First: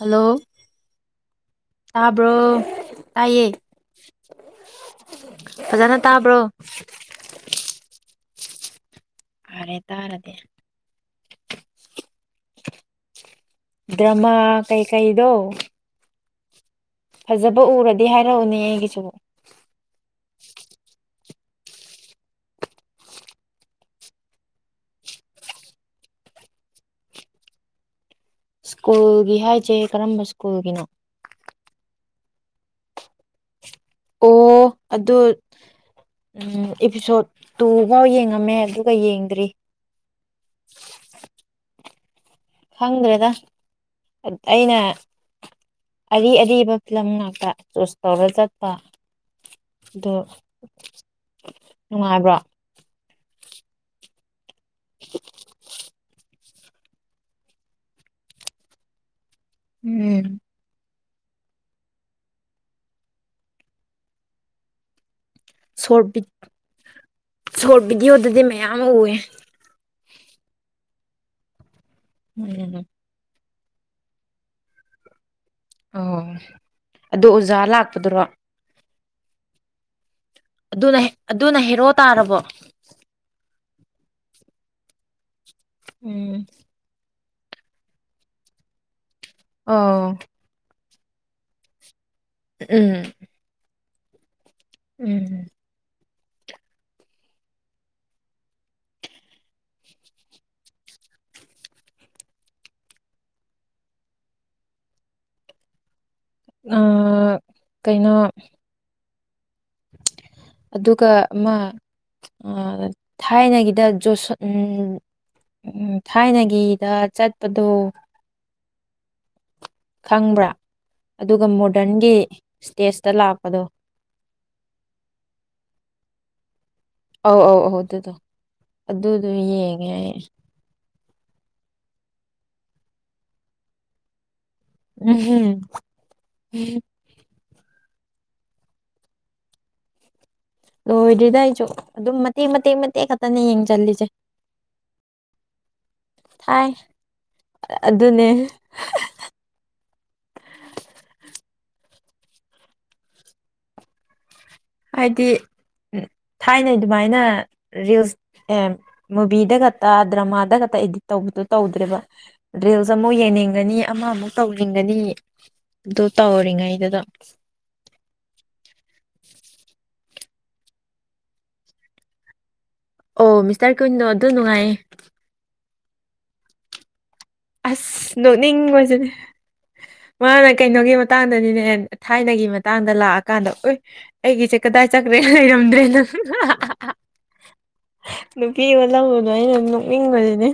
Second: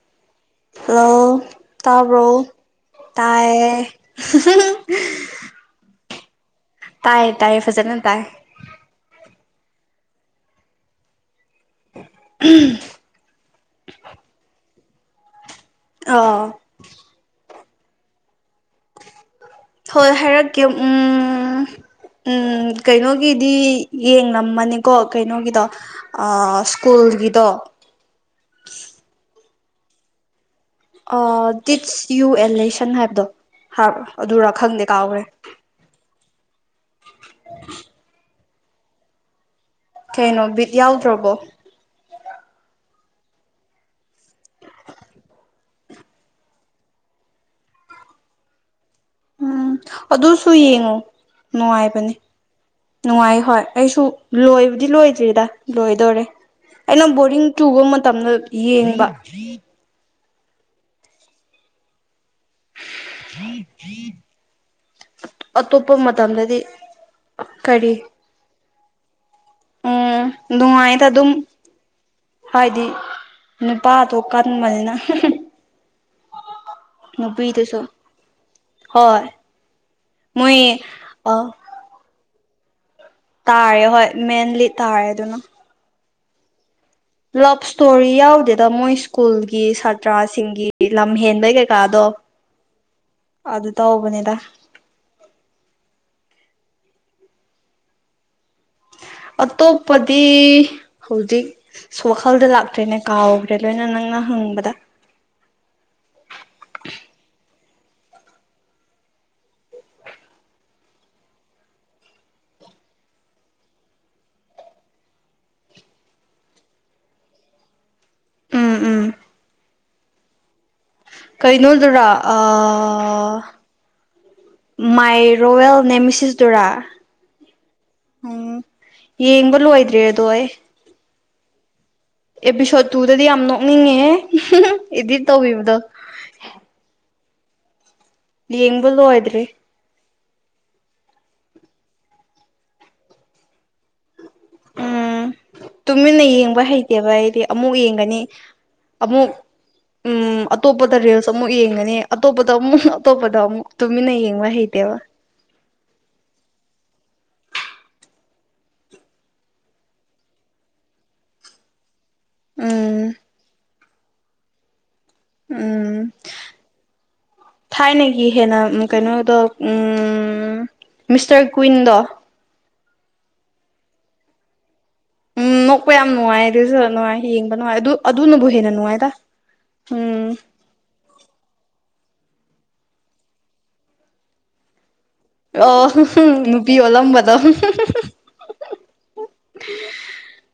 hello hello ꯇꯔꯕ꯭ꯔꯣ ꯇꯥꯕ꯭ꯔꯣ ꯇꯥꯏꯌꯦ ꯇꯥꯏ ꯐꯖꯅ ꯇꯥꯕ꯭ꯔꯣ ꯇꯥꯏ ꯑꯔꯦ ꯇꯔꯗꯤ ꯎꯝ ꯗ꯭ꯔꯃ ꯀꯩ ꯀꯩꯗꯣ ꯑꯥ ꯐꯖꯕ ꯎꯔꯗꯤ ꯍꯥꯏꯔꯛꯎꯅꯦ ꯑꯩꯒꯤꯁꯨꯕꯨ ꯍꯣꯏ ꯍꯥꯏꯔꯛꯀꯦ ꯎ ꯎꯝ ꯀꯩꯅꯣꯒꯤꯗꯤ ꯌꯦꯡꯝꯃꯅꯤꯀꯣ ꯀꯩꯅꯣꯒꯤꯗꯣ ꯁ꯭ꯀꯨꯜꯒꯤꯗꯣ ꯁ꯭ꯀꯨꯜꯒꯤ ꯍꯥꯏꯁꯦ ꯀꯔꯝꯕ ꯁ꯭ꯀꯨꯜꯒꯤꯅꯣ ꯑ ꯇ ꯇꯌꯨ ꯑꯦꯟꯂꯦꯁꯟ ꯍꯥꯏꯕꯗꯣ ꯑꯗꯨꯔꯥ ꯑꯣ ꯈꯪꯗꯦ ꯑꯗꯨ ꯀꯥꯎꯈ꯭ꯔꯦ ꯎꯝ ꯑꯦꯄꯤꯁꯣꯠ ꯇꯨꯐꯥꯎ ꯌꯦꯡꯉꯝꯃꯦ ꯑꯗꯨꯒ ꯌꯦꯡꯗ꯭ꯔꯤ ꯀꯩꯅꯣ ꯕꯤꯠ ꯌꯥꯎꯗ꯭ꯔꯕꯣ ꯈꯪꯗ꯭ꯔꯦꯗ ꯑꯩꯅ ꯑꯔꯤ ꯑꯔꯤꯕ ꯐꯤꯂꯝ ꯉꯥꯛꯇ ꯆꯨꯁ ꯇꯧꯔ ꯆꯠꯄ ꯎꯝ ꯑꯗꯨ ꯑꯗꯨꯁꯨ ꯌꯦꯡꯉꯨ ꯅꯨꯡꯉꯥꯏꯕꯅꯦ ꯅꯨꯡꯉꯥꯏꯕ꯭ꯔꯣ ꯅꯨꯡꯉꯥꯏ ꯍꯣꯏ ꯑꯩꯁꯨ ꯂꯣꯏꯕꯨꯗꯤ ꯂꯣꯏꯗ꯭ꯔꯤꯗ ꯂꯣꯏꯗꯣꯔꯦ ꯑꯩꯅ ꯕꯣꯔꯤꯡ ꯆꯨꯕ ꯃꯇꯝꯗ ꯌꯦꯡꯕ ꯎꯝ [inaudible] ꯑꯇꯣꯞꯄ ꯁꯣꯔꯠ ꯕꯤ ꯃꯇꯝꯗꯗꯤ ꯁꯣꯔꯠ ꯀꯔꯤ ꯕꯤꯗꯤꯌꯣꯗꯌꯨꯗꯤ ꯃꯌꯥ ꯌꯥꯝꯃ ꯎꯋꯦ ꯎꯝ ꯅꯨꯡꯉꯥꯏꯗ ꯑꯗꯨꯝ ꯍꯥꯏꯗꯤ [unintelligible] ꯅꯨꯄꯥꯗꯣ ꯀꯟꯕꯅꯤꯅ ꯍꯨꯡ ꯍꯨꯡ ꯑꯣ ꯑꯗꯣ ꯑꯣꯖꯥ ꯂꯥꯛꯄꯗꯨꯔꯣ ꯍꯣꯏ ꯃꯣꯏ ꯑꯗꯨꯅ ꯍꯦ ꯑ ꯑꯗꯨꯅ ꯍꯦꯔꯣ ꯇꯥꯔꯕꯣ [inaudible] ꯇꯥꯔꯦ ꯍꯣꯏ ꯃꯦꯟꯂꯤ ꯇꯥꯔꯦ ꯑꯗꯨꯅ ꯎꯝ ꯂꯕ ꯁ꯭ꯇꯣꯔꯤ ꯌꯥꯎꯗꯦꯗ ꯃꯣꯏꯁꯤ ꯀꯨꯜꯒꯤ ꯑꯣ ꯁꯥꯇ꯭ꯔꯥꯁꯤꯡꯒꯤ ꯒꯤ ꯂꯝ ꯍꯦꯟꯕꯩ ꯀꯩ ꯀꯥꯗꯣ ꯎꯝ ꯇꯧꯕꯅꯦꯗ ꯎꯝ ꯑꯇꯣꯞꯄꯗꯤ ꯍꯧꯖꯤꯛ ꯋꯥꯈꯜꯗ ꯂꯥꯛꯇ꯭ꯔꯦꯅꯦ ꯀꯥꯎꯈ꯭ꯔꯦ ꯂꯣꯏꯅ ꯅꯪꯅ ꯍꯪꯕꯗ ꯑꯥ ꯀꯩꯅꯣ ꯑꯗꯨꯒ ꯑꯃ ꯑ ꯊꯥꯏꯅꯒꯤꯗ ꯖꯣꯁ ꯎꯝ ꯎꯝ ꯊꯥꯏꯅꯒꯤꯗ ꯆꯠꯄꯗꯣ ꯎꯝ ꯎꯝ ꯈꯪꯕ꯭ꯔꯥ ꯑꯗꯨꯒ ꯀꯩꯅꯣꯗꯨꯔꯥ ꯃꯣꯔꯗꯟꯒꯤ ꯑ ꯏꯁꯇꯦꯖꯇ ꯂꯥꯛꯄꯗꯣ ꯃꯥꯏ ꯔꯣꯌꯦꯜ ꯅꯦꯃꯦꯁꯤꯁꯗꯨꯔꯥ ꯑꯧ ꯑꯧ ꯑꯧ ꯑꯗꯨꯗꯣ ꯑꯗꯨꯗꯣ ꯌꯦꯡꯕ ꯌꯦꯡꯉꯦ ꯂꯣꯏꯗ꯭ꯔꯦ ꯑꯩ ꯑꯗꯣ ꯑꯦꯄꯤꯁꯣꯠ ꯇꯨꯗꯗꯤ ꯌꯥꯝ ꯅꯣꯛꯅꯤꯡꯉꯦꯍꯦ ꯍꯨꯝ ꯍꯨꯝ ꯏꯗꯤꯠ ꯎꯝ ꯇꯧꯕꯤꯕꯗꯣ ꯌꯦꯡꯕ ꯂꯣꯏꯗ꯭ꯔꯤ ꯂꯣꯏꯗ꯭ꯔꯤꯗ ꯑꯩꯖꯨ ꯑꯗꯨꯝ ꯃꯇꯦꯛ ꯃꯇꯦꯛ ꯃꯇꯦꯛ ꯈꯛꯇꯅ ꯌꯦꯡꯖꯜꯂꯤꯖꯦ ꯎꯝ ꯇꯨꯃꯤꯟꯅ ꯌꯦꯡꯕ ꯊꯥꯏ ꯍꯩꯇꯦꯕ ꯑꯩꯗꯤ ꯑꯃꯨꯛ ꯌꯦꯡꯒꯅꯤ ꯑꯗꯨꯅꯦ ꯑꯃꯨꯛ ꯎꯝ ꯑꯇꯣꯞꯄꯗ ꯔꯤꯜꯁ ꯑꯃꯨꯛ ꯌꯦꯡꯒꯅꯤ ꯑꯇꯣꯞꯄꯗ ꯑꯃꯨꯛ ꯎꯪꯍ ꯑꯇꯣꯞꯄꯗ ꯑꯃꯨꯛ ꯇꯨꯃꯤꯟꯅ ꯌꯦꯡ ꯍꯥꯏꯗꯤ ꯎꯝ ꯊꯥꯏꯅꯩ ꯑꯗꯨꯃꯥꯏꯅ ꯔꯤꯜꯁ ꯑꯦ ꯃꯨꯚꯤꯗ ꯈꯛꯇ ꯗ꯭ꯔꯃꯥꯗ ꯈꯛꯇ ꯏꯗꯤꯠ ꯇꯧꯕꯗꯨꯣ ꯇꯧꯗ꯭ꯔꯦꯕ ꯗ꯭ꯔꯤꯜꯁ ꯎꯝ ꯑꯃꯨꯛ ꯌꯦꯡꯅꯤꯡꯒꯅꯤ ꯑꯃ ꯑꯃꯨꯛ ꯇꯧꯅꯤꯡꯒꯅꯤ ꯎꯝ ꯑꯗꯨ ꯇꯧꯔꯤꯉꯩꯗꯨꯗ ꯊꯥꯏꯅꯒꯤ ꯍꯦꯟꯅ ꯀꯩꯅꯣꯗꯣ ꯎꯝ ꯃꯤꯁꯇꯔ ꯀꯨꯏꯟꯗꯣ ꯑꯣ ꯃꯤꯁꯇꯔ ꯀꯨꯏꯟꯗꯣ ꯑꯗꯨ ꯅꯨꯡꯉꯥꯏꯌꯦ ꯎꯝ ꯅꯣꯛꯄ ꯌꯥꯝ ꯅꯨꯡꯉꯥꯏ ꯑꯗꯨꯁꯨ ꯅꯨꯡꯉꯥꯏ ꯌꯦꯡꯕ ꯅꯨꯡꯉꯥꯏ ꯑꯗꯨ ꯑꯁ ꯑꯗꯨꯅꯕꯨ ꯍꯦꯟꯅ ꯅꯣꯛꯅꯤꯡꯉꯁꯤꯅꯦ ꯅꯨꯡꯉꯥꯏꯗ ꯎꯝ ꯃꯥꯅ ꯀꯩꯅꯣꯒꯤ ꯃꯇꯥꯡꯗꯅꯤꯅꯦ ꯊꯥꯏꯅꯒꯤ ꯃꯇꯥꯡꯗ ꯂꯥꯛꯑꯀꯥꯟꯗ ꯑꯣ ꯑꯩꯒꯤꯁꯦ ꯀꯗꯥꯏ ꯆꯀ꯭ꯔꯦ ꯂꯩꯔꯝꯗ꯭ꯔꯦ ꯑꯣ ꯅ ꯅꯨꯄꯤ ꯑꯣꯜꯂꯝꯕꯗꯣ ꯅꯨꯄꯤ ꯑꯃ ꯂꯧꯕꯗꯣ ꯑꯩꯅ ꯑꯗꯨꯝ ꯅꯣꯛꯅꯤꯡꯕꯕꯁꯤꯅꯦ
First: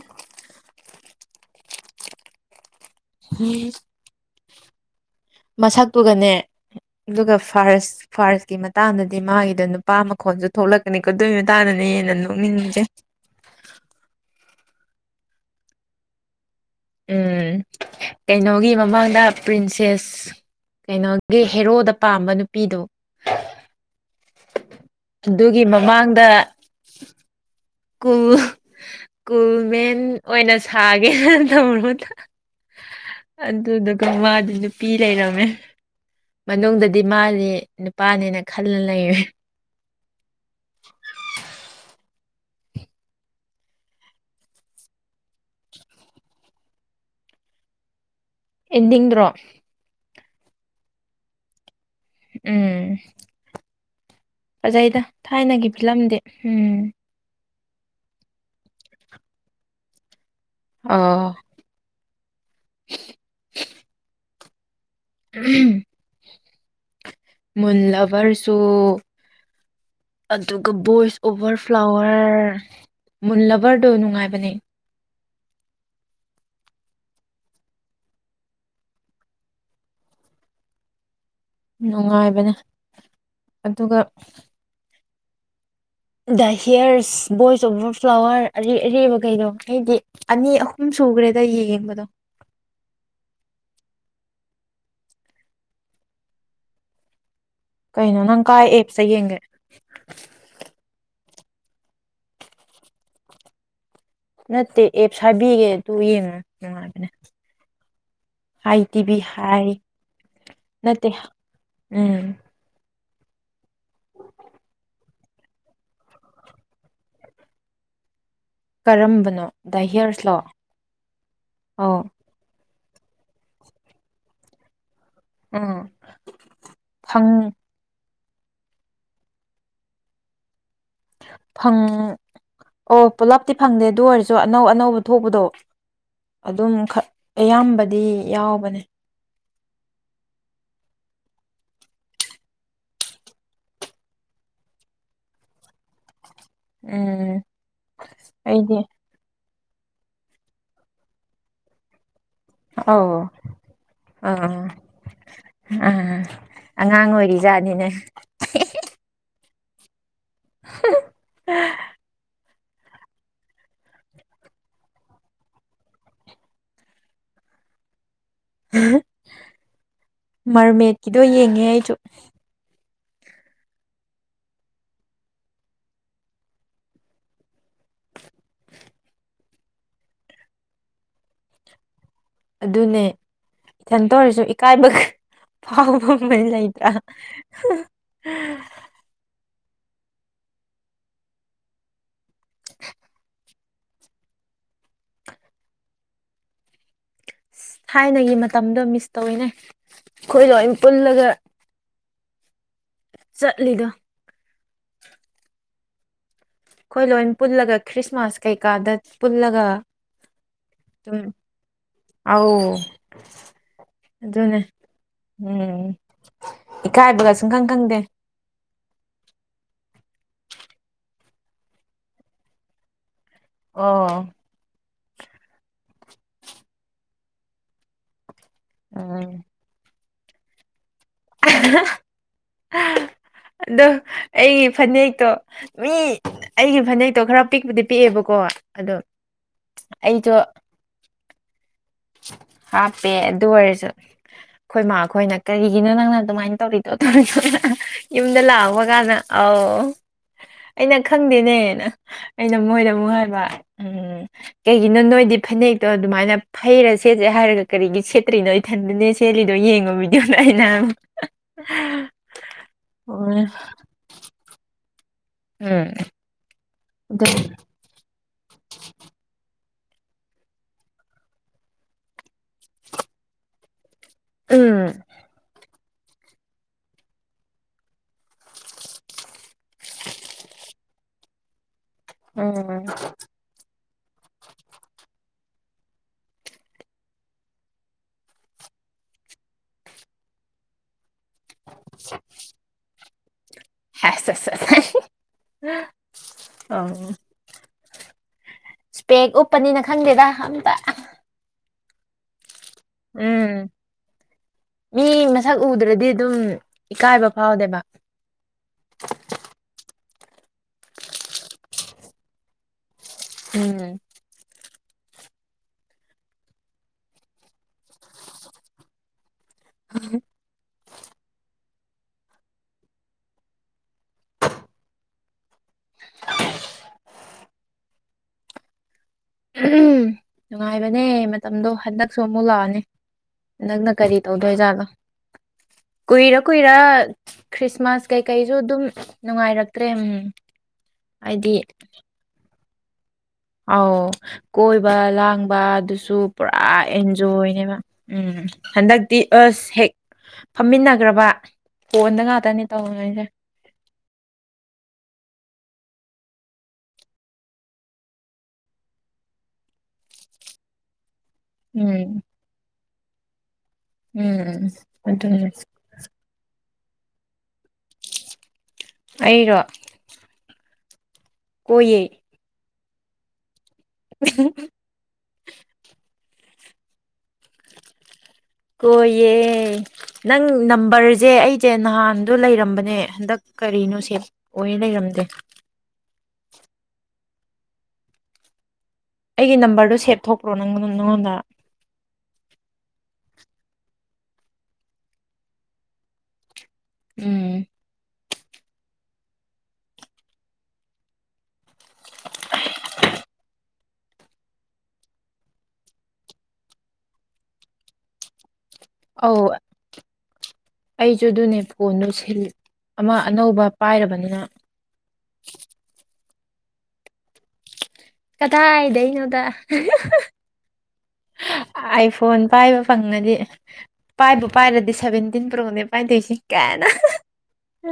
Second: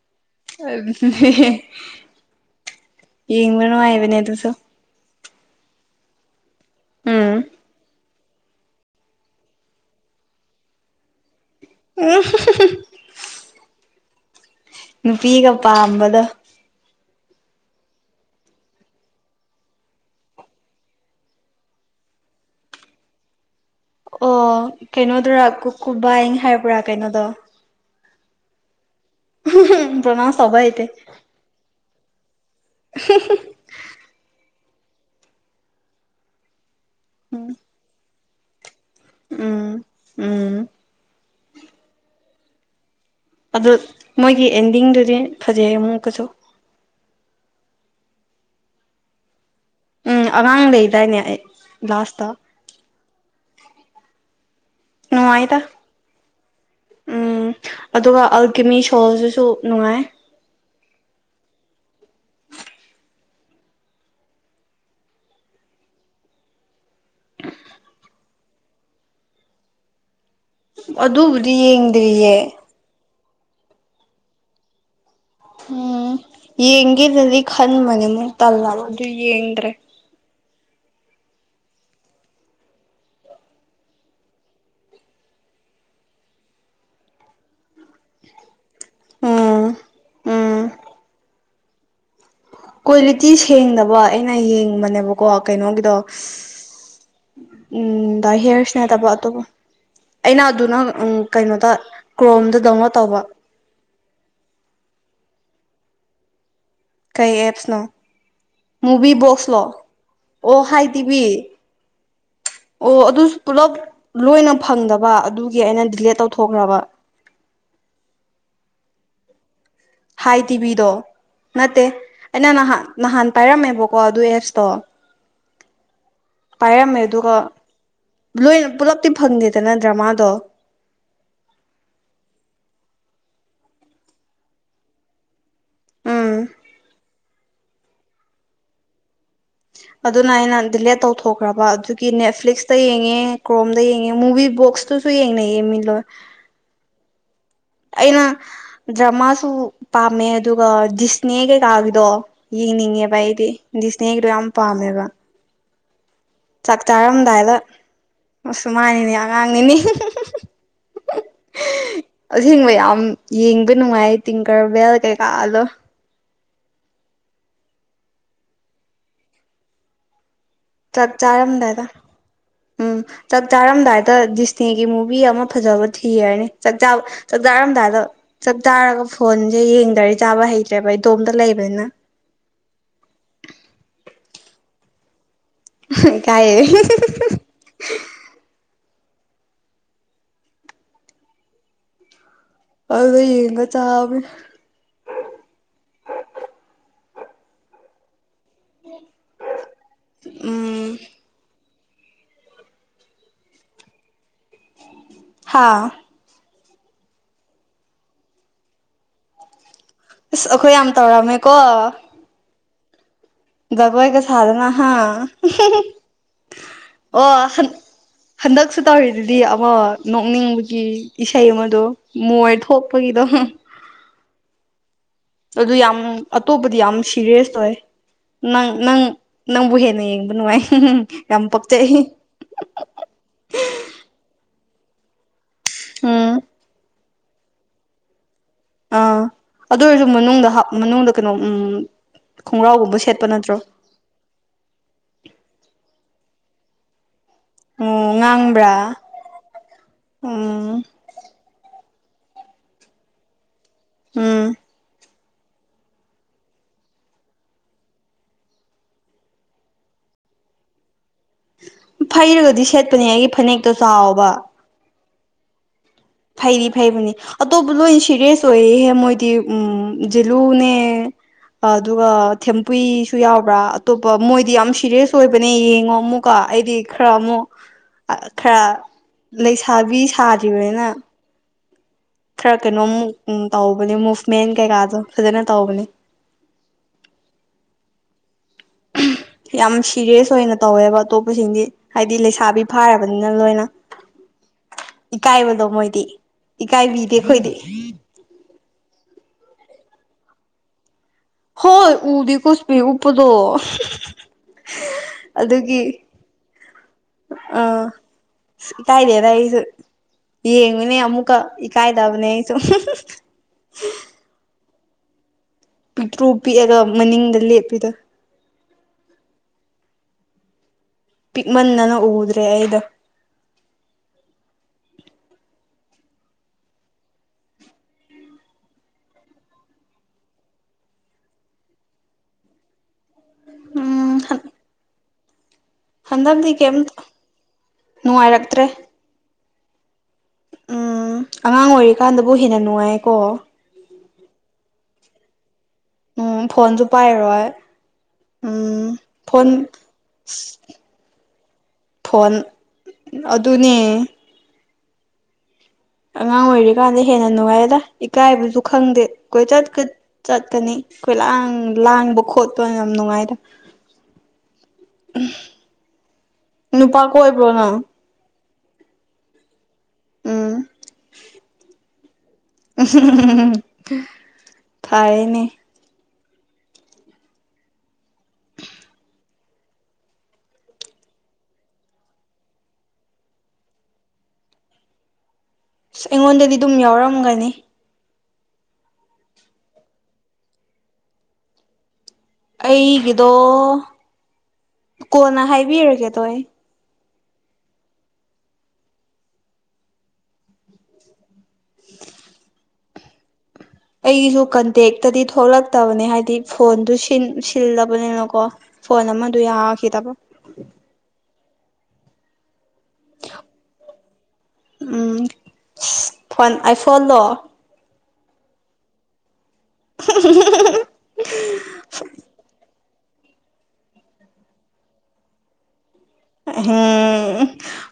[unintelligible] ꯌꯦꯡꯕ ꯅꯨꯡꯉꯥꯏꯕꯅꯦ ꯑꯗꯨꯁꯨ ꯃꯁꯛꯇꯨꯒꯅꯦ ꯑꯗꯨꯒ ꯎꯝ ꯐꯥꯔꯁ ꯐꯥꯔꯁꯀꯤ ꯃꯇꯥꯡꯗꯗꯤ ꯃꯥꯒꯤꯗꯣ ꯅꯨꯄꯥ ꯃꯈꯣꯟꯁꯨ ꯊꯣꯛꯂꯛꯀꯅꯤ ꯀꯗꯣꯏ ꯇꯥꯅꯅꯦ ꯍꯦꯟꯅ ꯅꯣꯛꯅꯤꯡꯁꯦ ꯅꯨꯄꯤꯒ ꯄꯥꯝꯕꯗꯣ ꯎꯝ ꯀꯩꯅꯣꯒꯤ ꯃꯃꯥꯡꯗ ꯄ꯭ꯔꯤꯟꯁꯦꯁ ꯀꯩꯅꯣꯒꯤ ꯍꯦꯔꯣꯗ ꯄꯥꯝꯕ ꯅꯨꯄꯤꯗꯣ ꯑꯣ ꯀꯩꯅꯣꯗꯨꯔꯥ ꯑꯗꯨꯒꯤ ꯀꯀꯨꯕꯥ ꯍꯥꯏꯕ꯭ꯔꯥ ꯀꯩꯅꯣꯗꯣ ꯀ ꯁ꯭ꯀꯨꯜ ꯃꯦꯟ ꯄ꯭ꯔꯣꯅꯥꯎꯟꯁ ꯑꯣꯏꯅ ꯇꯧꯕ ꯍꯩꯇꯦ ꯁꯥꯒꯦꯅ ꯇꯧꯔ [unintelligible] ꯑꯗ ꯑꯗꯨꯒ ꯃꯥ ꯑꯗꯨꯅ ꯅꯨ ꯄꯄꯤ ꯂꯩꯔꯝꯃꯦ ꯃꯅꯨꯡꯗ ꯗꯤ ꯃꯥꯅꯤ ꯅꯨꯄꯥꯅꯤꯅ ꯊꯜꯂ ꯂꯩ ꯎꯝ ꯎꯝ ꯑꯗꯨ ꯃꯣꯏꯒꯤ ꯑꯦꯟꯗꯤꯡꯗꯨꯗꯤ ꯐꯖꯩꯌꯦ ꯑꯃꯨꯛꯀꯁꯨ ꯑꯦꯟꯗ꯭ꯔꯣ ꯎꯝ ꯑꯉꯥꯡ ꯂꯩꯗꯥꯏꯅꯦ ꯑꯩ ꯂꯥꯁꯇ ꯎꯝ ꯐꯖꯩꯗ ꯅꯨꯡꯉꯥꯏꯗ ꯊꯥꯏꯅꯒꯤ ꯐꯤꯂꯝꯗꯤ ꯎꯝ ꯎꯝ ꯑꯗꯨꯒ ꯑꯜꯀꯤꯃꯤ ꯁꯣꯜꯗꯨꯁꯨ ꯅꯨꯡꯉꯥꯏ ꯑꯥ ꯎꯝ ꯃꯜꯂꯕꯔꯁꯨ ꯑꯗꯨꯒ ꯕꯣꯏꯁ ꯑꯗꯨꯕꯨꯗꯤ ꯑꯣꯚꯔ ꯌꯦꯡꯗ꯭ꯔꯤꯌꯦ ꯐ꯭ꯂꯥꯋꯔ ꯃꯨꯜꯂꯕꯔꯗꯣ ꯅꯨꯡꯉꯥꯏꯕꯅꯤ ꯎꯝ ꯌꯦꯡꯒꯗꯗꯤ ꯈꯟꯕꯅꯦ ꯃꯨ ꯇꯜꯂ ꯑꯗꯨ ꯌꯦꯡꯗ꯭ꯔꯦ ꯅꯨꯡꯉꯥꯏꯕꯅꯦ ꯑꯗꯨꯒ ꯗ ꯍꯦꯌꯔꯁ ꯣꯏꯁ ꯑꯣꯐ ꯐ꯭ꯂꯥꯋꯔ ꯑ ꯑꯔꯦꯕ ꯀꯩꯗꯣ ꯎꯝ ꯑꯩꯗꯤ ꯑꯅꯤ ꯎꯝ ꯑꯍꯨꯝ ꯁꯨꯈ꯭ꯔꯦꯗ ꯌꯦꯡꯕꯗꯣ ꯀ꯭ꯋꯥꯂꯤꯇꯤ ꯁꯦꯡꯅꯕ ꯑꯩꯅ ꯌꯦꯡꯕꯅꯦꯕꯀꯣ ꯀꯩꯅꯣꯒꯤꯗꯣ ꯎꯝ ꯀꯩꯅꯣ ꯗꯥꯏ ꯅꯪ ꯀꯥꯏ ꯑꯦꯞꯁꯇ ꯍꯌꯔꯁꯅꯦꯠꯇꯕ ꯌꯦꯡꯒꯦ ꯑꯇꯣꯞꯄ ꯑꯩꯅ ꯑꯗꯨꯅ ꯎꯝ ꯀꯩꯅꯣꯗ ꯀ꯭ꯔꯣꯝꯗꯗꯧꯉꯣ ꯇꯧꯕ ꯅꯠꯇꯦ ꯑꯦꯞꯁ ꯍꯥꯏꯕꯤꯒꯦ ꯑꯗꯨ ꯌꯦꯡꯉꯨ ꯀꯩ ꯑꯦꯞꯁꯅꯣ ꯍꯥꯏ ꯇꯤꯚꯤ ꯃꯨꯚꯤꯕꯣꯛꯁꯂꯣ ꯍꯥꯏ ꯑꯣ ꯍꯥꯏ ꯅꯠꯇꯦ ꯇꯤꯕꯤ ꯎꯝ ꯑꯣ ꯑꯗꯨꯁꯨ ꯄꯨꯂꯞ ꯂꯣꯏꯅ ꯐꯪꯗꯕ ꯑꯗꯨꯒꯤ ꯑꯩꯅ ꯗꯤꯂꯦꯠ ꯇꯧꯊꯣꯛꯈ꯭ꯔꯕ ꯀꯔꯝꯕꯅꯣ ꯗ ꯍꯤꯌꯔꯁꯂꯣ ꯍꯥꯏꯥꯏ ꯇꯤꯕꯤꯗꯣ ꯅꯠꯇꯦ ꯑꯧ ꯑꯩꯅ ꯅ ꯍꯥ ꯅꯍꯥꯟ ꯄꯥꯏꯔꯝꯃꯦꯕꯀꯣ ꯑꯗꯨ ꯑꯦꯞꯁꯇꯣ ꯎ ꯄꯔꯝꯃꯦꯗꯨꯒ ꯂꯣꯏꯅ ꯄꯨꯂꯞꯇꯤ ꯐꯪꯗꯦꯗꯅ ꯗ꯭ꯔꯃꯥꯗꯣ ꯪ ꯑꯣ ꯄꯨꯂꯞꯇꯤ ꯐꯪꯗꯦ ꯑꯗꯨ ꯑꯣꯏꯔꯁꯨ ꯑꯅꯧ ꯑꯅꯧꯕ ꯊꯣꯛꯄꯗꯣ ꯎꯝ ꯑꯗꯨꯝ ꯑꯌꯥꯝꯕꯗꯤ ꯌꯥꯎꯕꯅꯦ ꯑꯗꯨꯅ ꯑꯩꯅ ꯗꯤꯂꯦꯠ ꯇꯧꯊꯣꯛꯈ꯭ꯔꯕ ꯑꯗꯨꯒꯤ ꯅꯦꯠꯐ꯭ꯂꯤꯛꯁꯇ ꯌꯦꯡꯉꯦ ꯀ꯭ꯔꯣꯝꯗ ꯌꯦꯡꯉꯦ ꯃꯨꯚꯤ ꯕꯣꯛꯁꯇꯨꯁꯨ ꯌꯦꯡꯅꯩꯌꯦꯡꯃꯤꯂꯣꯏ ꯎꯝ ꯑꯩꯅ ꯑꯩꯗꯤ ꯗ꯭ꯔꯃꯥꯁꯨ ꯄꯥꯝꯃꯦ ꯑꯗꯨꯒ ꯖꯤꯁꯅꯦ ꯀꯩꯀꯥꯒꯤꯗꯣ ꯑꯧ ꯌꯦꯡꯅꯤꯡꯉꯦꯕ ꯑꯩꯗꯤꯗꯤ ꯏꯁꯅꯦꯗꯣ ꯌꯥꯝ ꯄꯥꯝꯃꯦꯕ ꯑ ꯆꯥꯛ ꯆꯥꯔꯝꯗꯥꯏꯗ ꯃꯁꯨꯃꯥꯏꯅꯤꯅꯦ ꯑꯉꯥꯡ ꯅꯪꯅꯤꯅꯦ [unintelligible] ꯑꯁꯦꯡꯕ ꯌꯥꯝ ꯌꯦꯡꯕ ꯅꯨꯡꯉꯥꯏ ꯇꯤꯡ ꯀꯔ ꯕꯦꯜ ꯀꯩꯀꯥꯂꯣ ꯍꯥ ꯆꯥꯛ ꯃꯥꯔꯃꯦꯠꯀꯤꯗꯣ ꯌꯦꯡꯉꯦ ꯆꯥꯔꯝꯗꯥꯏꯗ ꯑꯩꯁꯨ ꯎꯝ ꯆꯥꯛ ꯆꯥꯔꯝꯗꯥꯏꯗ ꯗꯤꯁꯅꯦꯒꯤ ꯃꯨꯚꯤ ꯑꯃ ꯐꯖꯕ ꯊꯤꯔꯔꯅꯤ ꯆꯥꯛ ꯆꯥꯔꯝꯗꯥꯏꯗ ꯆꯥꯛ ꯆꯥꯔꯒ ꯐꯣꯟꯁꯦ ꯌꯦꯡꯗꯔ ꯆꯥꯕ ꯍꯩꯇ꯭ꯔꯦꯕ ꯑꯩ ꯏꯗꯣꯝꯇ ꯂꯩꯕꯅꯤꯅ ꯑꯗꯨꯅꯦ ꯏꯊꯟꯇ ꯑꯣꯏꯔꯁꯨ ꯏꯀꯥꯏꯕ ꯄꯥꯎ ꯐ ꯏꯀꯥꯏꯌꯦ ꯃꯏꯇꯥ ꯑꯗꯨꯗ ꯌꯦꯡꯒ ꯆꯥꯕ ꯊꯥꯏꯅ ꯃ ꯃꯇꯝꯗꯣ ꯃꯤꯁ ꯇꯧꯏꯤꯅꯦ ꯑꯩꯈꯣꯏ ꯂꯣꯝ ꯎꯝ ꯄꯨꯜꯂꯒ ꯆꯠꯂ ꯍꯎ ꯑꯩꯈꯣꯏ ꯂꯣꯏ ꯄꯨꯜꯂꯒ ꯈ꯭ꯔꯤꯁꯃꯥꯁ ꯀꯩꯀꯥꯗ ꯄꯨꯜꯂꯒ ꯑꯁ ꯑꯩꯈꯣꯏ ꯌꯥꯝ ꯑꯗꯨꯝ ꯇꯧꯔꯝꯃꯦꯀꯣ ꯑꯧ ꯖꯒꯣꯏꯒ ꯑꯗꯨꯅꯦ ꯁꯥꯗꯅ ꯍꯥ ꯎꯝ ꯑꯣ ꯏꯀꯥꯏꯕꯒ ꯁꯨꯡꯈꯪ ꯍꯟ ꯈꯪꯗꯦ ꯍꯟꯗꯛ ꯁ ꯇꯧꯔꯤꯗꯨꯗꯤ ꯑꯃ ꯅꯣꯛꯅꯤꯡꯕꯒꯤ ꯏꯁꯩ ꯑꯃꯗꯣ ꯃꯣꯏ ꯊꯣꯛꯄꯒꯤꯗꯣ ꯑꯣ ꯑꯗꯨ ꯌꯥꯝ ꯑꯇꯣꯞꯄꯗꯤ ꯌꯥꯝ ꯁꯤꯦꯔꯤꯌꯁ ꯑꯣꯏ ꯅꯪ ꯅꯪ ꯎꯝ ꯅꯪꯕꯨ ꯍꯦꯅꯦ ꯌꯦ ꯟꯥꯏ ꯑꯗꯣ ꯑꯩ ꯐꯅꯦꯛ ꯑꯩꯛꯇꯣ ꯃꯤ ꯎꯝ ꯑꯩꯒꯤ ꯐꯅꯦꯛ ꯣ ꯈꯔ ꯄꯤꯛꯄꯗꯤ ꯄꯤꯛꯑꯦꯕꯀꯣ ꯑꯗꯣ ꯑꯥ ꯑꯗꯨ ꯑꯣꯏꯔꯁꯨ ꯑꯩꯁꯨ ꯃꯅꯨꯡꯗ ꯍꯥꯞ ꯃꯅꯨꯡꯗ ꯀꯩꯅꯣ ꯎꯝ ꯈꯣꯡꯒ꯭ꯔꯥꯎꯒꯨꯝꯕ ꯍꯥꯞꯄꯦ ꯁꯦꯠꯄ ꯑꯗꯨ ꯅꯠꯇ꯭ꯔꯣ ꯑꯣꯏꯔꯁꯨ ꯑꯩꯈꯣꯏꯃꯣꯏꯅ ꯀꯔꯤ ꯅꯪꯅ ꯑꯗꯨꯃꯥꯏ ꯇꯧꯔꯤꯗꯣꯧ ꯑꯣ ꯌꯨꯝꯗ ꯉꯥꯡꯕ꯭ꯔꯥ ꯂꯥꯛꯑꯕ ꯀꯥꯟꯗ ꯑꯥꯎ ꯎꯝ ꯑꯩꯅ ꯈꯪꯗꯦꯅꯦꯅ ꯑꯩꯅ ꯃꯣꯏꯗ ꯑꯃꯨꯛ ꯍꯥꯏꯕ ꯎꯝ ꯀꯩꯒꯤꯅꯣ ꯅꯣꯏꯗꯤ ꯐꯅꯦꯛꯇꯣ ꯑꯗꯨꯃꯥꯏꯅ ꯐꯩꯔ ꯁꯦꯠꯁꯦ ꯍꯥꯏꯔꯒ ꯀꯔꯤꯒꯤ ꯁꯦꯠꯇ꯭ꯔꯤꯅꯣ ꯏꯊꯟꯗꯅꯦ ꯁꯦꯠꯂꯤꯗꯣ ꯌꯦꯡꯉꯨ ꯃꯤꯗꯤ ꯑꯥꯏꯅ ꯐꯩꯔꯒꯗꯤ ꯁꯦꯠꯄꯅꯦ ꯑꯩꯒꯤ ꯎꯝ ꯐꯅꯦꯛꯇꯣ ꯆꯥꯎꯕ ꯎꯝ ꯐꯩꯔꯤ ꯐꯩꯕꯅꯤ ꯑꯇꯣꯞꯄ ꯂꯣꯏꯅ ꯁꯤꯔꯤꯁ ꯇꯣꯏꯍꯦ ꯃꯣꯏꯗꯤ ꯎꯝ ꯖꯤꯂꯨꯅꯦ ꯑꯗꯨꯒ ꯊꯦꯝꯄꯁꯨ ꯌꯥꯎꯕ꯭ꯔꯥ ꯑꯇꯣꯞꯄ ꯃꯣꯏꯗꯤ ꯌꯥꯝ ꯎꯝ ꯁꯤꯔꯤꯌꯁ ꯑꯣꯏꯕꯅꯦ ꯌꯦꯡꯉꯣ ꯑꯃꯨꯛꯀꯣ ꯑꯩꯗꯤ ꯈꯔ ꯑꯃꯨꯛ ꯈꯔ ꯂꯩꯁꯥꯕꯤ ꯁꯥꯗ꯭ꯔꯤꯕꯅꯤꯅ ꯈꯔ ꯎꯝ ꯀꯩꯅꯣꯝ ꯇꯧ ꯃꯨꯚꯃꯦꯟ ꯀꯩꯀꯥꯗꯣ ꯐꯖꯅ ꯇꯧꯕꯅꯤ ꯌꯥꯝ ꯁꯤꯔꯤꯌꯁ ꯑꯣꯏꯅ ꯇꯧꯋꯦꯕ ꯑꯇꯣꯞꯄꯁꯤꯡꯁꯤ ꯍꯥꯏꯗꯤ ꯂꯩꯁꯥꯕꯤ ꯐꯥꯔꯕ ꯑꯩꯅ ꯍꯦꯁ ꯍꯦꯁ ꯍꯦꯁ ꯏꯀꯥꯏꯕꯗꯣ ꯃꯣꯏꯗꯤ ꯑꯣ ꯏꯀꯥꯏꯕꯤꯗꯦ ꯑꯩꯈꯣꯏꯗꯤ ꯏꯁꯄꯦꯛ ꯎꯞꯄꯅꯤꯅ ꯈꯪꯗꯦꯗ ꯑꯝꯇ ꯍꯣꯏ ꯎꯕꯤ ꯀ ꯄꯤ ꯎꯞꯄꯗꯣ ꯎꯝ ꯃꯤ ꯃꯁꯛ ꯑꯗꯨꯒꯤ ꯎꯗ꯭ꯔꯗꯤ ꯑꯗꯨꯝ ꯏꯀꯥꯏꯕ ꯑ ꯐꯥꯎꯗꯦꯕ ꯏꯀꯥꯏꯗꯦꯅ ꯑꯩꯁꯨ ꯌꯦꯡꯉꯨꯅꯦ ꯑꯃꯨꯛꯀ ꯏꯀꯥꯏꯗꯕꯅꯦ ꯑꯩ ꯁꯨꯝ ꯍꯝ ꯄꯤꯛꯇ꯭ꯔꯨ ꯄꯤꯛꯑꯒ ꯃꯅꯤꯡꯗ ꯂꯦꯞꯄꯤꯗ ꯍ ꯄꯤꯛꯃꯟꯅꯅ ꯎꯗ꯭ꯔꯦ ꯑꯩꯗ [inaudible] ꯅꯨꯡꯉꯥꯏꯕꯅꯦ ꯃꯇꯝꯗꯣ ꯍꯟꯗꯛꯁꯨ ꯑꯃꯨꯛ ꯂꯥꯛꯑꯅꯤ ꯅꯪꯅ ꯀꯔꯤ ꯎꯝ ꯇꯧꯗꯣꯏ ꯖꯥꯠꯂꯣ ꯀꯨꯏꯔ ꯍꯟꯗꯛꯇꯤ ꯀꯨꯏꯔ ꯀꯩꯝ ꯈ꯭ꯔꯤꯁꯃꯥꯁ ꯀꯩꯀꯩꯁꯨ ꯅꯨꯡꯉꯥꯏꯔꯛꯇ꯭ꯔꯦ ꯑꯗꯨꯝ ꯅꯨꯡꯉꯥꯏꯔꯛꯇꯦ ꯀ꯭ꯔꯦꯝ ꯎꯝ ꯑꯉꯥꯡ ꯑꯣꯏꯔꯤꯀꯥꯟꯗꯕꯨ ꯍꯦꯟꯅ ꯅꯨꯡꯉꯥꯏꯀꯣ ꯑꯥꯎ ꯀꯣꯏꯕ ꯂ ꯑꯗꯨꯁꯨ ꯎꯝ ꯄꯨꯔꯥ ꯐꯣꯟꯁꯨ ꯄꯥꯏꯔꯣꯏ ꯑꯦꯟꯖꯣꯏꯅꯦꯕ ꯎꯝ ꯍꯟꯗꯛꯇꯤ ꯑꯁ ꯍꯦꯛ ꯐꯝꯃꯤꯟꯅꯈ꯭ꯔꯕ ꯍꯣꯟꯗ ꯐꯣꯟ ꯉꯥꯛꯇꯅꯤ ꯇꯧꯉꯩꯁꯦ ꯑꯗꯨꯅꯦ ꯑꯉꯥꯡ ꯑꯣꯏꯔꯤꯀꯥꯟꯗ ꯍꯦꯟꯅ ꯅꯨꯡꯉꯥꯏꯌꯦꯗ ꯏꯀꯥꯏꯕꯁꯨ ꯈꯪꯗꯦ ꯑꯩꯈꯣꯏ ꯆꯠꯀꯅꯤ ꯑꯩꯈꯣꯏ ꯂꯥꯡ ꯎꯝ ꯂꯥꯡꯕ ꯈꯣꯠꯄ ꯌꯥꯝ ꯅꯨꯡꯉꯥꯏꯔꯦ ꯎꯝ ꯑꯗꯨ ꯅꯨꯄꯥ ꯀꯣꯏꯕ꯭ꯔꯣꯅ ꯑꯩꯔꯣ [inaudible] ꯑꯩꯏ ꯎ ꯊꯥꯏꯅꯦ ꯀꯣꯏꯌꯦ ꯅꯪ ꯅꯝꯕꯔꯁꯦ ꯑꯩꯁꯦ ꯅꯍꯥꯟꯗꯣ ꯂꯩꯔꯝꯕꯅꯦ ꯍꯟꯗꯛ ꯀꯔꯤꯅꯣ ꯁꯦꯞ ꯑꯣꯏꯅ ꯂꯩꯔꯝꯗꯦ ꯑꯁ ꯑꯩꯉꯣꯟꯗꯗꯤ ꯑꯗꯨꯝ ꯌꯥꯎꯔꯝꯒꯅꯤ ꯑꯩꯒꯤ ꯅꯝꯕꯔꯗꯨꯣ ꯁꯦꯞ ꯊꯣꯛꯄ꯭ꯔꯣ ꯅꯪ ꯅꯪꯉꯣꯟꯗ ꯑꯩꯒꯤꯗꯣ ꯀꯣꯟꯅ ꯍꯥꯏꯕꯤꯔꯒꯦ ꯇ ꯑꯩ ꯎꯝ ꯑꯩꯒꯤꯁꯨ ꯀꯟꯇꯦꯛꯇꯗꯤ ꯊꯣꯛꯂꯛꯇꯕꯅꯦ ꯍꯥꯏꯕꯗꯤ ꯐꯣꯟꯗꯨ ꯁꯤꯜꯂꯕꯅꯤꯅꯀꯣ ꯐꯣꯟ ꯑꯃꯗ ꯌꯥꯈꯤꯗꯕꯣ ꯆꯨ ꯑꯗꯨꯅꯦ ꯐꯣꯟꯗꯣ ꯁꯤꯜꯜꯂꯤ ꯑꯃ ꯑꯅꯧꯕ ꯄꯥꯏꯔꯕꯅꯤꯅ ꯑꯥꯏꯁꯣꯟꯂꯣ ꯀꯥꯏꯗꯥꯏꯅꯣꯅꯣꯗ [unintelligible] ꯑꯥꯏꯐꯣꯟ ꯄꯥꯏ ꯐꯪꯉꯗꯤ ꯄꯥꯏꯕꯨ ꯄꯥꯏꯔꯗꯤ ꯁꯚꯦꯟꯇꯤꯟ ꯄꯨꯔꯛꯅꯦ ꯀꯥꯏꯁꯤ ꯀꯥꯏꯅ ꯎꯝ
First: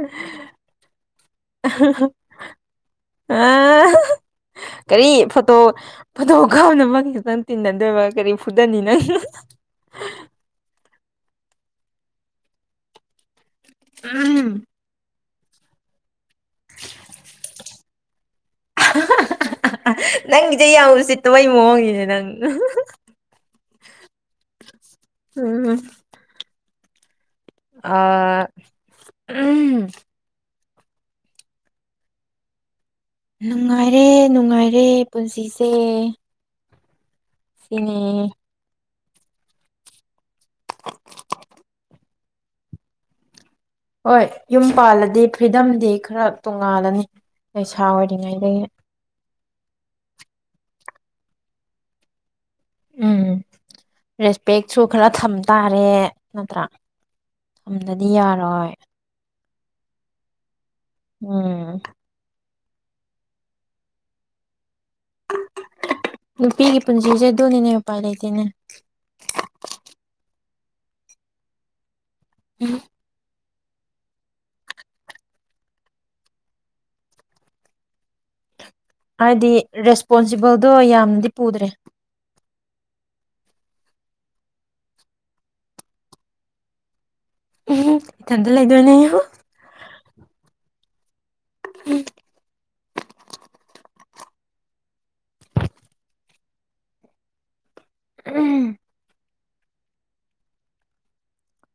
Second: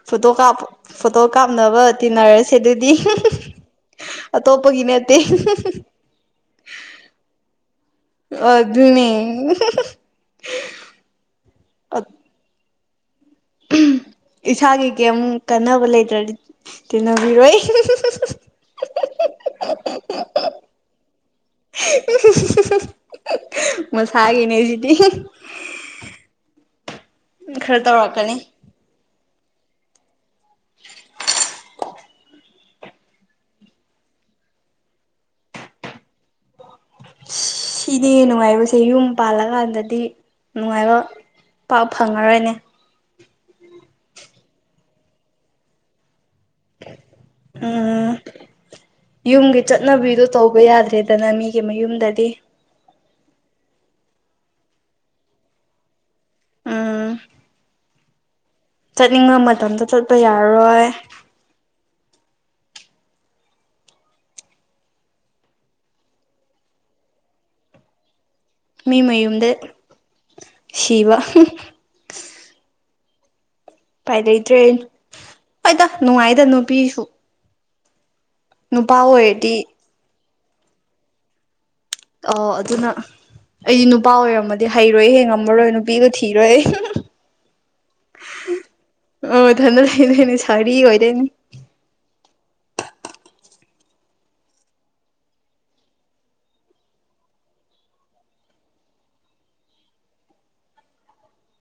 ꯐꯣꯇꯣ ꯀꯥꯞ ꯐꯣꯇꯣ ꯀꯥꯞꯅꯕ ꯇꯤꯟꯅꯔꯁꯦ ꯑꯗꯨꯗꯤ ꯑ ꯑꯇꯣꯞꯄꯒꯤ ꯀꯔꯤ ꯅꯠꯇꯦ ꯐꯣꯇꯣ ꯐꯣꯇꯣ ꯀꯞꯅ ꯑꯃ ꯈꯤꯖꯤꯇꯪ ꯇꯤꯟꯅꯗꯣꯏꯕ ꯀꯔꯤ ꯐꯨꯗꯅꯤꯅꯣ ꯑꯗꯨꯅꯦ ꯑꯣ ꯎꯝ ꯏꯁꯥꯒꯤ ꯀꯦꯝ ꯀꯥꯟꯅꯕ ꯂꯩꯇ꯭ꯔꯗꯤ ꯇꯤꯟꯅꯕꯤꯔꯣꯏ ꯅꯪꯒꯤꯁꯦ ꯌꯥꯝꯁꯤꯠꯇꯕꯩ ꯃꯑꯣꯡꯒꯤꯅꯦꯦ ꯅꯪ ꯃꯁꯥꯒꯤꯅꯦ ꯁꯤꯗꯤ ꯎꯝ ꯈꯔ ꯇꯧꯔꯛꯀꯅꯤ ꯑ ꯎꯝ [unintelligible] ꯅꯨꯡꯉꯥꯏꯔꯦ ꯅꯨꯡꯉꯥꯏꯔꯦ ꯄꯨꯟꯁꯤꯁꯦ ꯁꯤꯅꯤ ꯁꯤꯅꯦ ꯅꯨꯡꯉꯥꯏꯕꯁꯦ ꯌꯨꯝ ꯄꯥꯜꯂꯀꯥꯟꯗꯗꯤ ꯅꯨꯡꯉꯥꯏꯕ ꯄꯥꯛ ꯐꯪꯉꯔꯣꯏꯅꯦ ꯍꯣꯏ ꯌꯨꯝ ꯄꯥꯜꯂꯗꯤ ꯐ꯭ꯔꯤꯗꯝꯗꯤ ꯈꯔ ꯇꯣꯡꯉꯥꯜꯂꯅꯤ ꯂꯩꯁꯥ ꯎꯝ ꯑꯣꯏꯔꯤꯉꯩꯗꯒꯤ ꯌꯨꯝꯒꯤ ꯆꯠꯅꯕꯤꯗꯣ ꯇꯧꯕ ꯌꯥꯗ꯭ꯔꯦꯗꯅ ꯃꯤꯒꯤ ꯃꯌꯨꯝꯗꯗꯤ ꯎꯝ ꯔꯦꯁꯄꯦꯛꯁꯨ ꯈꯔ ꯊꯝ ꯇꯥꯔꯦ ꯅꯠꯇ꯭ꯔꯥ ꯊꯝ ꯑꯗꯨꯗꯤꯌꯥ ꯆꯠꯉ ꯃ ꯃꯇꯝꯗ ꯆꯠꯄ ꯌꯥꯔꯔꯣꯏ ꯎꯝ ꯅꯨꯄꯤꯒꯤ ꯄꯨꯟꯁꯤꯁꯦ ꯑꯗꯨꯣꯅꯤꯅꯦ ꯎꯄꯥꯏ ꯂꯩꯇꯦꯅꯦ ꯃꯤ ꯃꯌꯨꯝꯗ ꯁꯤꯕ [unintelligible] ꯄꯥꯏ ꯂꯩꯇ꯭ꯔꯦꯣ ꯍꯗ ꯅꯨꯡꯉꯥꯏꯗ ꯅꯨꯄꯤꯁꯨ ꯅꯨꯄꯥ ꯍꯥꯏꯗꯤ ꯑꯣꯏꯔꯗꯤ ꯔꯦꯁꯄꯣꯟꯁ ꯖꯤꯕꯧꯗꯣ ꯌꯥꯝꯅꯗꯤ ꯄꯨꯗ꯭ꯔꯦ ꯑ ꯑꯗꯨꯅ ꯑꯩꯗꯤ ꯅꯨꯄꯥ ꯑꯣꯏꯔꯝꯃꯗꯤ ꯍꯩꯔꯣꯏ ꯍꯦꯡꯉꯝꯃꯔꯣꯏ ꯅꯨꯄꯤꯒ ꯊꯤꯔꯣꯏ ꯏꯊꯟꯇ ꯂꯩꯗꯣꯏꯅꯦ ꯑꯣ ꯊꯗ ꯂꯩꯗꯅꯦ ꯁꯔꯤ ꯑꯣꯏ ꯑꯗꯨꯅꯤ ꯎꯝ ꯎꯝ